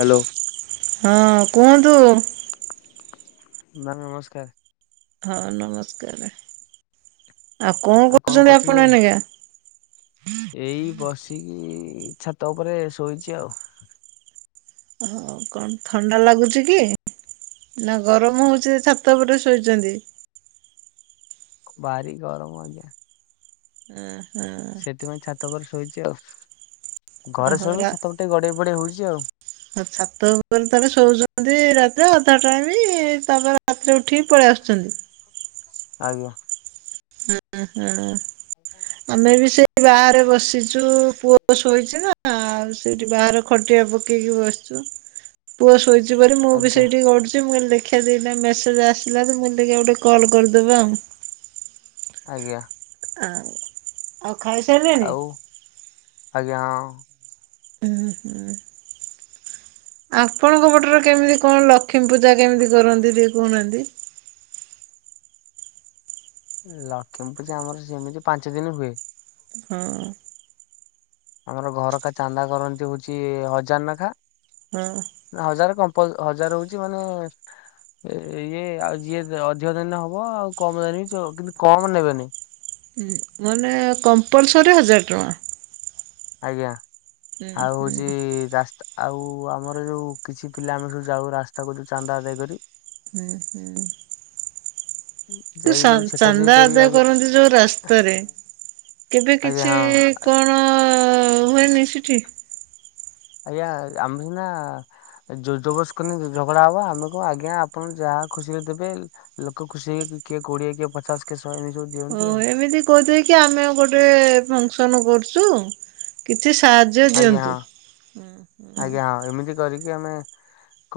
Hello. ହଁ କୁହନ୍ତୁ? Ma'am ନମସ୍କାର। ହଁ ନମସ୍କାର। ଆଉ କଣ କହୁଛନ୍ତି ଆପଣ ଏଇନିକା? [inaudible] ଏଇ ବସିକି ଛାତ ଉପରେ ଶୋଇଛି ଆଉ। ହଁ--କଣ ଥଣ୍ଡା ଲାଗୁଚି କି? ନା ଗରମ ହଉଛି ଯେ, ଛାତ ଉପରେ ଶୋଇଛନ୍ତି? ବାରି ଗରମ ହଉଚି। ହୁଁ ହୁଁ। ସେଥିପାଇଁ ଛାତ ଉପରେ ଶୋଇଚି ଆଉ, ଘରେ ଓହୋ ଶୋଇବି, ଛାତ ଉପରେ ଟିକେ ଗଡେଇ ପଡେଇ ହଉଚି ଆଉ। ହ ସାତ ଉପରେ ତାହାହେଲେ ଶୋଉଛନ୍ତି ରାତିରେ ଅଧା ଟାଇମ୍ ତା ପରେ- ରାତିରେ ଉଠିକି ପଳେଇ ଆସୁଛନ୍ତି। ଆଜ୍ଞା। ହୁଁ ହୁଁ। ଆମେ ବି ସେ-ଇ ବାହାରେ ବସିଛୁ ପୁ-ଅ ଶୋଇଛି ନା- ଆଉ ସେଇଠି ବାହାର- ଖଟିଆ ପକେଇକି ବସିଚୁ। [inaudible] ପୁଅ ଶୋଇଛି ବୋଲି ମୁଁ ବି ଆଜ୍ଞା ସେଇଠି ଗଡୁଚି। ମୁଁ କହିଲି ଦେଖ-୍ ହେଇଟି ଏଇନା ମେସେଜ୍ ଆସିଲା ତ, ମୁଁ କହିନି ଦେଖିଆ ଗୋଟେ କଲ କରିଦେବା ଆଉ। ଆଜ୍ଞା। ଆଁ ଆଉ ଖାଇ ସାଇଲେଣିି? ଆଉ ଆଜ୍ଞା ହଁ। ହୁଁ ହୁଁ। ଆପଣଙ୍କ ପଟରେ କେମିତି କଣ ଲକ୍ଷ୍ମୀ ପୂଜା କେମିତି କରନ୍ତି ଯୋଉ କହୁନାହାନ୍ତି? ଲକ୍ଷ୍ମୀପୂଜା ଆମର ସେମିତି ପାଞ୍ଚ ଦିନ ହୁଏ। ହଁ ଆମର ଘରକା ଚାନ୍ଦା କରନ୍ତି ହଉଛି ହଜାରେ ନାଖା। ହଁ- ହଜାରେ କଂପଲ୍ ହଜାରେ ହଉଛି ମାନେ ଏ ଇଏ ଆଉ ଯିଏ ଅଧିକ ଦିନ ହବ କମିବନି ବି କିନ୍ତୁ କମ୍ ନେବେନି। ମାନେ କମ୍ପଲସରୀ ହଜାର ଟଙ୍କା। ଆଜ୍ଞା, ହୁଁ ଆଉ ହୁଁ ହେଉଚି ରାସ୍ତା- ଆଉ ଆମର ଯୋଉ କିଛି ପିଲା ଆମେ ସବୁ ଯାଉ ରାସ୍ତାକୁ ଯୋଉ ଚାନ୍ଦା ଦେଇକରି ହୁଁ ହୁଁ ତୁ ଯାଇକି ଯୋଉ ଛେକାଛେକି ଚାନ୍ଦା କରି ଆଦାୟ ଆଜ୍ଞା କରନ୍ତି ଯୋଉ ରାସ୍ତାରେ କେବେ ଆଜ୍ଞା କିଛି ହଁ କଣ ହୁଏନି ସେଠି? ଆଜ୍ଞା ଆମ ନା ଯୋଜବସ୍ କରିନ ଝଗଡା ହବ ଆମକୁ ଆଜ୍ଞା ଆପଣ ଯାହା ଖୁସିରେ ଦେବେ। ଲୋକ ଖୁସି ହେଇ କିଏ କୋଡିଏ କିଏ ପଚଶ କିଏ ଶହେ ଏମିତି ସବୁ ଓ ଦିଅନ୍ତି ଆଉ। ଏମିତି କହୁଥି କି ଆମେ ଗୋଟେ ଫଙ୍କସନ୍ କରୁଛୁ କିଛି ସା ଆଜ୍ଞା ହଁ ଆଜ୍ଞା ହଁ ଏମିତି କରିକି ଆମେ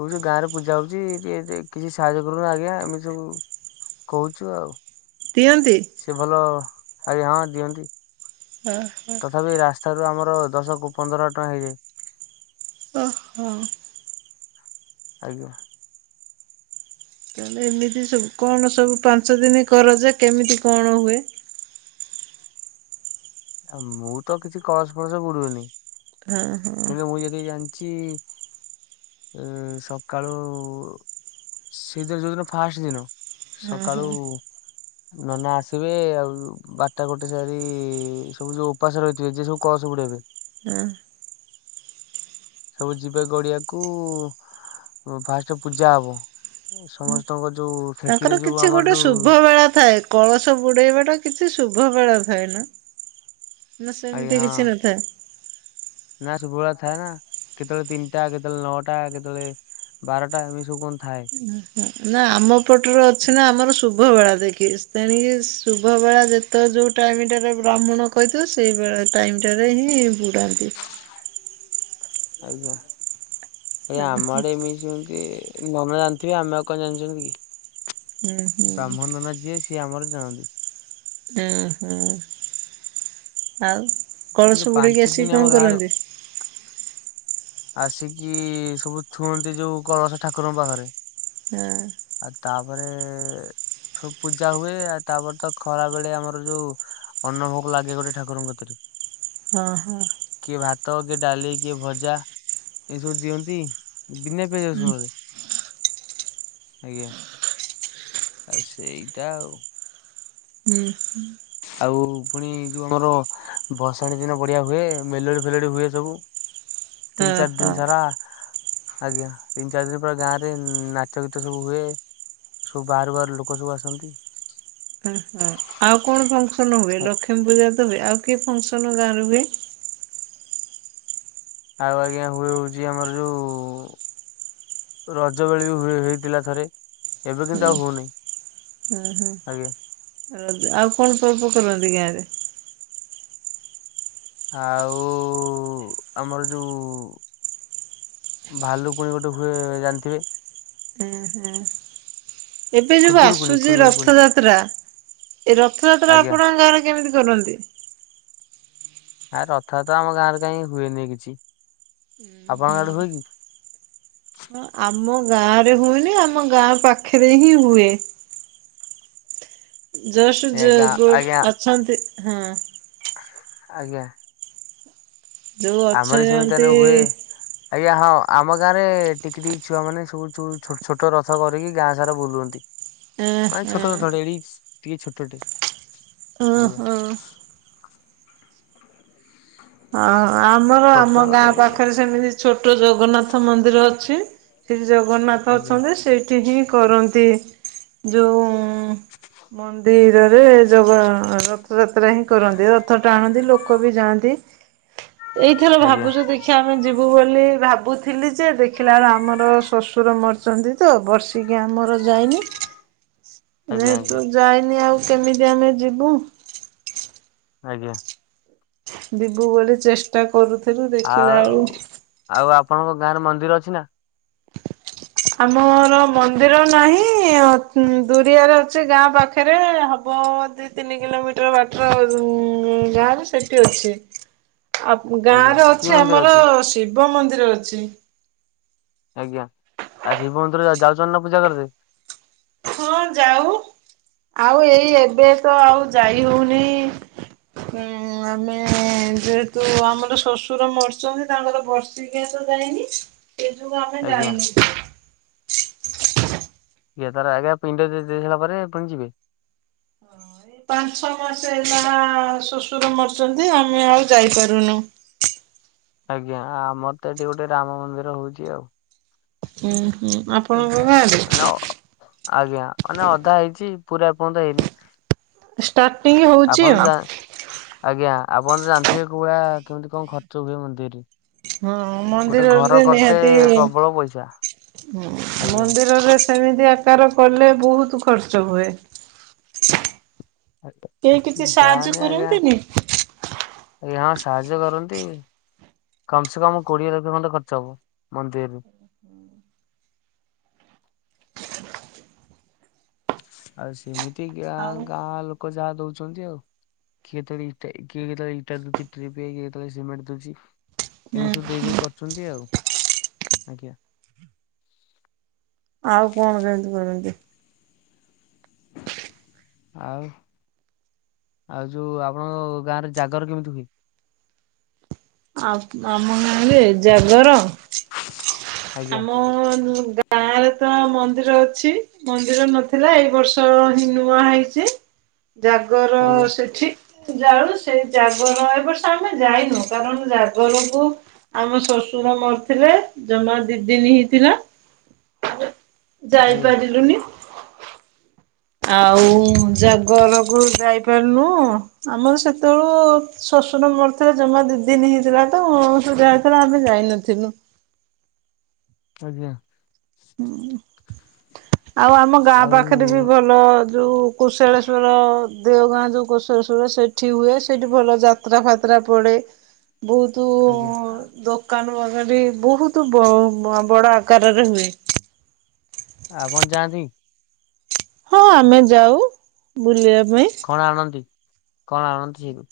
କହୁଛୁ ଗାଁରେ ପୂଜା ହଉଛି ଟେ କିଛି ସାହାଯ୍ୟ କରୁନ ଆଜ୍ଞା ଏମେ ସବୁ କହୁଛୁ ଆଉ। ଦିଅନ୍ତି। ସିଏ ଭଲ ଆଜ୍ଞା ହଁ ଦିଅନ୍ତି। ହଁ ହଁ। ତଥାପି ରାସ୍ତା ରୁ ଆମର ଦଶ କୁ ପନ୍ଦର ଟଙ୍କା ହେଇଯାଏ। ଓହୋ। ଆଜ୍ଞା। ତାହେଲେ ଏମିତି ସବୁ କଣ ସବୁ ପାଞ୍ଚ ଦିନି କର ଯେ କେମିତି କଣ ହୁଏ? ମୁଁ ତ କିଛି କଳସ ଫଳସ ବୁଡୁନି ହଁ ହଁ ହଁ କୁନ୍ତୁ ମୁଁ ଯଦି ଜାଣିଛି ଏ ସକାଳୁ ସେଇଦିନ ଯୋଉଦିନ ଫାଷ୍ଟ ଦିନ। ହଁ ସକାଳୁ ହଁ ନନା ଆସିବେ ଆଉ ବାରଟା ଗୋଟେ ସାରି ସବୁ ଯୋଉ ଉପାସ ରହିଥିବେ ଯେ ସବୁ କଳସ ବୁଡେ ଏବେ। ହଁ। ସବୁ ଯିବେ ଗଡିଆକୁ ଫାଷ୍ଟ ପୂଜା ହବ ସମସ୍ତ ଙ୍କ ଯୋଉ ଫେକିରି ତାଙ୍କର ଯୋଉ କିଛି ଆମର ଗୋଟେ ଯୋଉ ଶୁଭ ବେଳା ଥାଏ କଳସ ବୁଡ଼େଇବାଟା କିଛି ଶୁଭ ବେଳା ଥାଏ ନା। ନା ଆଜ୍ଞା ସେମିତି କିଛି ହଁ ନଥାଏ। ନା ଶୁଭୂଳ ଥାଏ ନା କେତେବେଳେ ତିନିଟା, କେତେବେଳେ ନଅଟା, କେତେବେଳେ ବାରଟା ଏମିଷବୁ କଁ ଥାଏ। ହୁଁ ହୁଁ ନା ଆମ ପଟରେ ଅଛି ନା ଆମର ଶୁଭ ବେଳା ଦେଖି ଖ୍ରୀଷ୍ଟଣୀ ଶୁଭବେଳା ଯେତେ ଯୋଉ ଟାଇମଟାରେ ବ୍ରାହ୍ମଣ କହିଥିବ ସେଇ ବେଳ। ଟାଇମଟାରେ ହିଁ ବୁଡ଼ାନ୍ତି। ଆଜ୍ଞା ହୁଁ ଆମ ଆଡ଼େ ବି ସେମତି ନନା ଜାଣିଥିବେ ଆମେ ଆଉ କଣ ଜାଣିଛନ୍ତି କି? ହୁଁ ବ୍ରାହ୍ମଣ ନନା ଯିଏ ସିଏ ଆମର ଜାଣନ୍ତି। ଆଁ ହୋ ଆଉ କିନ୍ତୁ କଳସ ବୁଡେଇ କି ପାଞ୍ଚ ଦିନ ଆସିକି ଆମ କଁ ଗାଁରେ କରନ୍ତି? ଆସିକି ସବୁ ଥୁଅନ୍ତି ଯୋଉ କଳସ ଠାକୁରଙ୍କ ପାଖରେ। ହଁ। ଆଉ ତାପରେ ସୁ ପୂଜା ହୁଏ ଆଉ ତାପରେ ତ ଖରା ବେଳେ ଆମର ଯୋଉ ଅର୍ଣ୍ଣ ଭୋକ ଲାଗେ ଗୋଟେ ଠାକୁରଙ୍କତିରେ। ହଁ ହଁ। କିଏ ଭାତ, କିଏ ଡାଲି, କିଏ ଭଜା। ଏସବୁ ଦିଅନ୍ତି ବିନା ପେଆଜଶୁଣରେ ଆଜ୍ଞା। ଆଉ ସେଇଟା ଆଉ। ହୁଁ। ଆଉ ପୁଣି ଯୋଉ ଆମର ଭସାଣି ଦିନ ବଢିଆ ହୁଏ ମେଲୋଡି ଫେଲୋଡି ହୁଏ ସବୁ। ତିନି ଚାରି ଓହୋ। ଦିନ ସାରା। ଆଜ୍ଞା ତିନି ଚାରି ଦିନ ପରେ ଗାଁରେ ନାଚ ଗୀତ ସବୁ ହୁଏ। ସବୁ ବାହରୁ ବାହାରୁ ଲୋକ ସବୁ ଆସନ୍ତି। ହ ହ ଆଉ କଣ ଫଙ୍କସନ ହୁଏ ଲକ୍ଷ୍ମୀ ପୂଜା ତ ହୁଏ ଆଉ କିଏ ଫଙ୍କସନ ଗାଁରେ ହୁଏ? ଆଉ ଆଜ୍ଞା ହୁଏ ହଉଚି ଆମର ଯୋଉ ରଜ ବେଳି ବି ହେଇଥିଲା ଥରେ ଏବେ କିନ୍ତୁ ହୁଁ ଆଉ ହଉନି। ହୁଁ ହୁଁ ଆଜ୍ଞା ରଜ ଆଉ କଣ ପର୍ବ କରନ୍ତି ଗାଁରେ? ଆଉ ଆମର ଯୋଉ ଭାଲୁକୁଣି ଗୋଟେ ହୁଏ ଜାଣିଥିବେ। ହୁଁ ହୁଁ। ଏବେ ଯୋଉ ଖୁଦୁରୁକୁୁଣି ଆସୁଚି ଖୁଦୁରୁକୁୁଣି ରଥଯାତ୍ରା ଏ ରଥଯାତ୍ରା ଆଜ୍ଞା। ଆପଣଙ୍କ ଗାଁରେ କେମିତି କରନ୍ତି। ଆ ରଥାଯାତ୍ରା ଆମ ଗାଁ ରେ କାଇଁ ହୁଏନି କିଛି ଆପଣଙ୍କ ଆଡେ ହୁଏ କି। ହ ଆମ ଗାଁ ରେ ହୁଏନି ଆମ ଗାଁ ପାଖରେ ହିଁ ହୁଏ। ଜୋସ ଏ ଜୋ ଗାଁ ଗୋ ଆଜ୍ଞା ଅଛନ୍ତି ହଁ ଆଜ୍ଞା। ଯୋଉ ଆମର ବି ସେମିତି ଅଛନ୍ତି ତାହେଲେ ହୁଏ। ଆଜ୍ଞା ହଁ ଆମ ଗାଁ ରେ ଟିକି ଟିକି ଛୁଆ ମାନେ ସବୁ ଯୋଉ ଛୋଟ ଛୋଟ ରଥ କରିକି ଗାଁ ସାରା ବୁଲନ୍ତି। ଏଁ ମାନେ ଛୋଟ ଛୋଟ ଭଳିଆ ଏଡିକି ଟିକେ ଛୋଟ ଟେ। ଓ ହୋ। [inaudible] ହଁ ଆମର ଛୋଟ ଆମ ଛୁଆ ଗୋଟେ ଗାଁ ପାଖରେ ସେମିତି ଛୋଟ ଜଗନ୍ନାଥ ମନ୍ଦିର ଅଛି। ଶ୍ରୀ ଜଗନ୍ନାଥ ଆଜ୍ଞା। ଅଛନ୍ତି ସେଇଠି ହିଁ କରନ୍ତି ଯଉଁ ମନ୍ଦିରରେ ଜଗା ର ଥ ଯାତ୍ରା ହିଁ କରନ୍ତି ରଥ ଟାଣନ୍ତି ଲୋକ ବି ଯାଆନ୍ତି ଏଇଥର ଆଜ୍ଞା ଭାବୁଚୁ ଦେ ଦେଖିଆ ଆମେ ଯିବୁ ବୋଲି ଭାବୁଥିଲି ଯେ ଦେଖିଲା ବେଳେ ଆମର ଶ୍ୱଶୁର ମରିଚନ୍ତି। ତ ବର୍ଷିକିଆ ଆମର ଯାଇନି ଆଜ୍ଞା ଯେହେତୁ ଆଜ୍ଞା ଯାଇନି ଆଉ କେମିତି ଆମେ ଯିବୁ। ଆଜ୍ଞା। ଯିବୁ ବୋଲି ଚେଷ୍ଟା କରୁଥିଲୁ ଦେଖିଲା ଆଉ ବେଳୁ ଆଉ ଆପଣଙ୍କ ଗାଁ ରେ ମନ୍ଦିର ଅଛି ନା। ଆମର ମନ୍ଦିର ନାହିଁ ଅ ଦୁରିଆରେ ଅଛି ଗାଁ ପାଖରେ ହବ ଦି ତିନି କିଲୋମିଟର ବାଟ ଉଁ ଗାଁରେ ସେଇଠି ଅଛି ଆ ଆଜ୍ଞା ଗାଁରେ କି ଅଛି ମନ୍ଦିର ଆମର ଅଛି ଶିବ ମନ୍ଦିର ଅଛି। ଆଜ୍ଞା ଆଉ ଶିବ ମନ୍ଦିର ଯାଉଛନ୍ତି ନା ପୂଜା କରିବେ। ହଁ ଯାଉ ଆଉ ଏଇ ଏବେ ତ ଆଉ ଯାଇ ହଉନି। ଉଁ ଆମେ ଯେହେତୁ ଆମର ଶ୍ୱଶୁର ମରିଚନ୍ତି ତାଙ୍କର ବର୍ଷେ କ୍ରିୟା ତ ଯାଇନି ସେ ଯୋଗୁ ଆମେ ଆଜ୍ଞା ଯାଇନୁ। ଆଜ୍ଞା ତାର ଆଜ୍ଞା ପିଣ୍ଡ ଦେଇ ଦେଇସାରିଲା ପରେ ପୁଣି ଯିବେ। ହଁ ଏ ପାଞ୍ଚ ଛଅ ମାସେ ହେଲା ଶ୍ୱଶୁର ମରିଚନ୍ତି ଆମେ ଆଉ ଯାଇପାରୁନୁ। ଆଜ୍ଞା ଆମର ତ ଏଠି ଗୋଟେ ରାମ ମନ୍ଦିର ହଉଚି ଆଉ। ହୁଁ ହୁଁ ଆପଣଙ୍କ ଗାଁରେ ନା ଆଜ୍ଞା ମାନେ ଅଧା ହେଇଚି ପୁରା ଏପର୍ଯ୍ୟନ୍ତ ହେଇନି। ଷ୍ଟାର୍ଟିଂ ହଉଚି ଆପଣ ଆଉ ଯା ଆଜ୍ଞା ଆପଣ ଜାଣିଥିବେ କୋଉ ଭଳିଆ କେମତି କଣ ଖର୍ଚ୍ଚ ହୁଏ ମନ୍ଦିରରେ। ହଁ ଗୋଟେ ମନ୍ଦିରରେ ଘର ତ କରତେ ନିହାତି ପ୍ରବଳ ପଇସା ମଁ ଆଜ୍ଞା ମନ୍ଦିରରେ ସେମିତି ଆକାର କଲେ ବହୁତ ଖର୍ଚ୍ଚ ହୁଏ। କେହି କିଛି ସାହାଯ୍ୟ ଯାହାନେ ଆଜ୍ଞା କରନ୍ତିନି। ଆଜ୍ଞା ହଁ ସାହାଯ୍ୟ କରନ୍ତି। କମ ସେ କମ କୋଡିଏ ଲକ୍ଷ ଖଣ୍ଡେ ଖର୍ଚ୍ଚ ହବ ମନ୍ଦିରରେ। ଆଉ ସେମିତି ଗାଁ ଆଉ ଗାଁ ଲୋକ ଯାହା ଦଉଛନ୍ତି ଆଉ। କିଏ କେତେଳେ ଇଟା କିଏ କେତବେଳେ ଇଟା ଦଉଚି ଟ୍ରିପିଏ କିଏ କେତେବେଳେ ସିମେଣ୍ଟ ଦଉଚି। ଏମିତି ହୁଁ ସବୁ ଦେଇ ଦେଇ କରୁଛନ୍ତି ଆଉ ଆଜ୍ଞା। ଆଉ କଣ କେମିତି କରିନ୍ତି। ଆଉ। ଆଉ ଯୋଉ ଆପଣଙ୍କ ଗାଁ ରେ ଜାଗର କେମିତି ହୁଏ? ଆ ଆମ ଗାଁରେ ଜାଗର ଆଜ୍ଞା ଆମ ଗାଁ ରେ ତ ମନ୍ଦିର ଅଛି ମନ୍ଦିର ନଥିଲା ଏଇ ବର୍ଷ ହିଁ ନୂଆ ହେଇଛି [inaudible] ଜାଗର ଆଜ୍ଞା ସେଠି ଜାଳୁ ସେ ଜାଗର ଏ ବର୍ଷ ଆମେ ଯାଇନୁ କାରଣ ଜାଗରକୁ ଆମ ଶ୍ୱଶୁର ମରିଥିଲେ ଜମା ଦି ଦିନ ହେଇଥିଲା [inaudible] ଆଜ୍ଞା ଯାଇପାରିଲୁନି ଆଉ ଜାଗରକୁ ଯାଇ ପାରିନୁ ଆମର ସେତେବେଳକୁ ଶ୍ୱଶୁର ମରିଥିଲା ଜମା ଦି ଦିନ ହେଇଥିଲା ତ ଯାହା ସେତେବେଳେ ଆମେ ଯାଇନଥିଲୁ ଆଜ୍ଞା ହୁଁ ଆଉ ଆମ ଗାଁ ଆଉ ପାଖରେ ବି ଭଲ ଭଲ ଯେଉଁ କୁଶଳେଶ୍ୱର ଦେଓଗାଁ ଯେଉଁ କୁଶଳେଶ୍ୱର ସେଠି ହୁଏ ସେଇଠି ଭଲ ଯାତ୍ରା ଯାତ୍ରା ଫାତ୍ରା ପଡ଼େ [inaudible] ବହୁତୁ ଦ ଆଜ୍ଞା ଦୋକାନୁ ଆଗାଡି ବହୁତ ବଡ ଆକାରରେ ହୁଏ ଆପଣ ଯାଆନ୍ତି ହଁ ଆମେ ଯାଉ ବୁଲିବା ପାଇଁ କଣ ଆଣନ୍ତି କଣ ଆଣନ୍ତି ସେଇଠୁ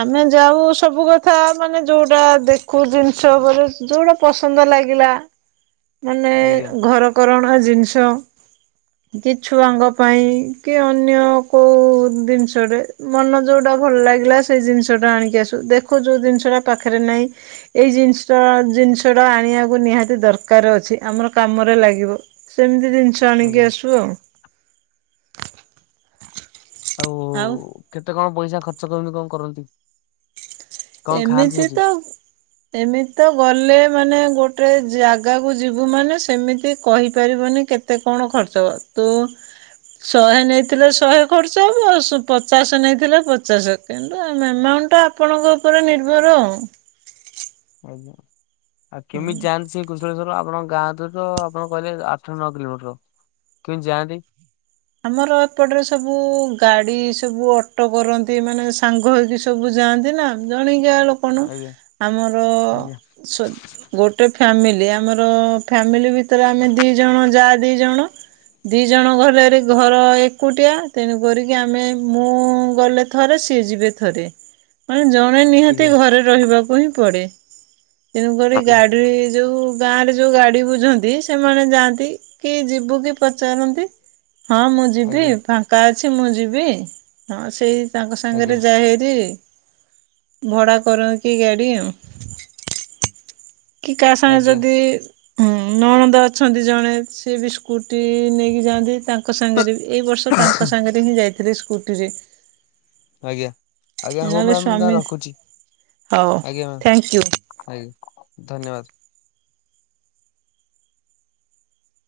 ଆମେ ଯାଉ ସବୁ କଥା ମାନେ ଯଉଟା ଦେଖୁ ଜିନିଷ ଉପରେ ଯୋଉଟା ପସନ୍ଦ ଲାଗିଲା ମାନେ ଆଜ୍ଞା ଘରକରଣା ଜିନିଷ କି ଛୁଆଙ୍କ ପାଇଁ କି ଅନ୍ୟ କେଉଁ ଜିନିଷଟେ ମନ ଯେଉଁଟା ଭଲ ଲାଗିଲା ସେଇ ଜିନିଷଟା ଆଣିକି ଆସୁ ଦେଖୁ ଯେଉଁ ଜିନିଷଟା ପାଖରେ ନାହିଁ ଏଇ ଜିନିଷ ଜିନିଷଟା ଆଣିବାକୁ ନିହାତି ଦରକାର କାର ଅଛି ଆମର କାମରେ ଲାଗିବ ସେମିତି ଜିନିଷ ଆଣିକି ଆଜ୍ଞା ଆଶୁ ଆଉ ହଉ ଆଉ କେତେ କଣ ପଇସା ଖର୍ଚ୍ଚ କରନ୍ତି କଣ କରନ୍ତି? କଣ ଖାଆନ୍ତି ଏମିତି ସେଠି? ତ ଏମିତି ତ ଗଲେ ମାନେ ଗୋଟେ ଜାଗାକୁ ଯିବୁ ମାନେ ସେମିତି କହିପାରିବୁନି କେତେ ଏତେ କଣ ଖର୍ଚ୍ଚ ତୁ ଶହେ ନେଇଥିଲେ ଶହେ ଖର୍ଚ୍ଚ ହେବ ପଚାଶ ନେଇଥିଲେ ପଚାଶ କିନ୍ତୁ ଆମ ଆମାଉଣ୍ଟ ଟା ଆପଣଙ୍କ ଉପରେ ନିର୍ଭର ଆଉ ଆଜ୍ଞା ଆଉ କେମିତି ଜାଆନ୍ତି? ସେଇ କୃଶଳେଶ୍ଵର ଆପଣଙ୍କ ଗାଁ ରେ ତ ଆପଣ କହିଲେ ଆଠ ନଅ କିଲୋମିଟର କେମିତି ଯାଆନ୍ତି? ଆମର ଏପଟେ ସବୁ ଗାଡି ସବୁ ଅଟୋ କରନ୍ତି ମାନେ ସାଙ୍ଗ ହେଇକି ସବୁ ଯାଆନ୍ତି ନା ଜଣିକିଆ ଲୋକ ନ ଆଜ୍ଞା ଆମର ଆଜ୍ଞା ଗୋଟେ ଫ୍ୟାମିଲି ଆମର ଫ୍ୟାମିଲି ଭିତରେ ଆମେ ଦି ଜଣ ଯା ଦି ଜଣ ଦି ଜଣ ଘରରେ ଘର ଏକୁଟିଆ ତେଣୁ କରିକି ଆମେ ମୁଁ ଗଲେ ଥରେ ସିଏ ଯିବେ ଥରେ ମାନେ ଜଣେ ନିହାତି ଆଜ୍ଞା ଘରେ ରହିବାକୁ ହିଁ ପଡେ ତେଣୁକରି ଆଜ୍ଞା ଗାଡି ଯୋଉ ଗାଁ ରେ ଯୋଉ ଗାଡି ବୁଝନ୍ତି ସେମାନେ ଯାଆନ୍ତି କି ଯିବୁ କି ପଚାରନ୍ତି ହଁ ମୁଁ ଯିବି ଆଜ୍ଞା ଫାଙ୍କା ଅଛି ମୁଁ ଯିବି ହଁ ସେଇ ତାଙ୍କ ଆଜ୍ଞା ସାଙ୍ଗରେ ଯା ହେରି ଭଡ଼ା କରକି ଗାଡ଼ି ଆଉ କି କା ସାଙ୍ଗେ ଆଜ୍ଞା ଯଦି। ହଁ ନଣନ୍ଦ ଅଛନ୍ତି ଜଣେ ସିଏ ବି ସ୍କୁଟି ନେଇକି ଯାଆନ୍ତି ତାଙ୍କ ସାଙ୍ଗରେ ବି ଏଇ ବର୍ଷ ତାଙ୍କ ସାଙ୍ଗରେ ହିଁ ଯାଇଥିଲି ସ୍କୁଟିରେ। ଆଜ୍ଞା ଆଜ୍ଞା ହଉ ନହେଲେ ମ୍ୟାମ୍ ମୁଁ ସ୍ଵାମୀ ତାହେଲେ ରଖୁଛି, ହଉ ଆଜ୍ଞା ମ୍ୟାମ୍। Thank you. ଆଜ୍ଞା ଧନ୍ୟବାଦ।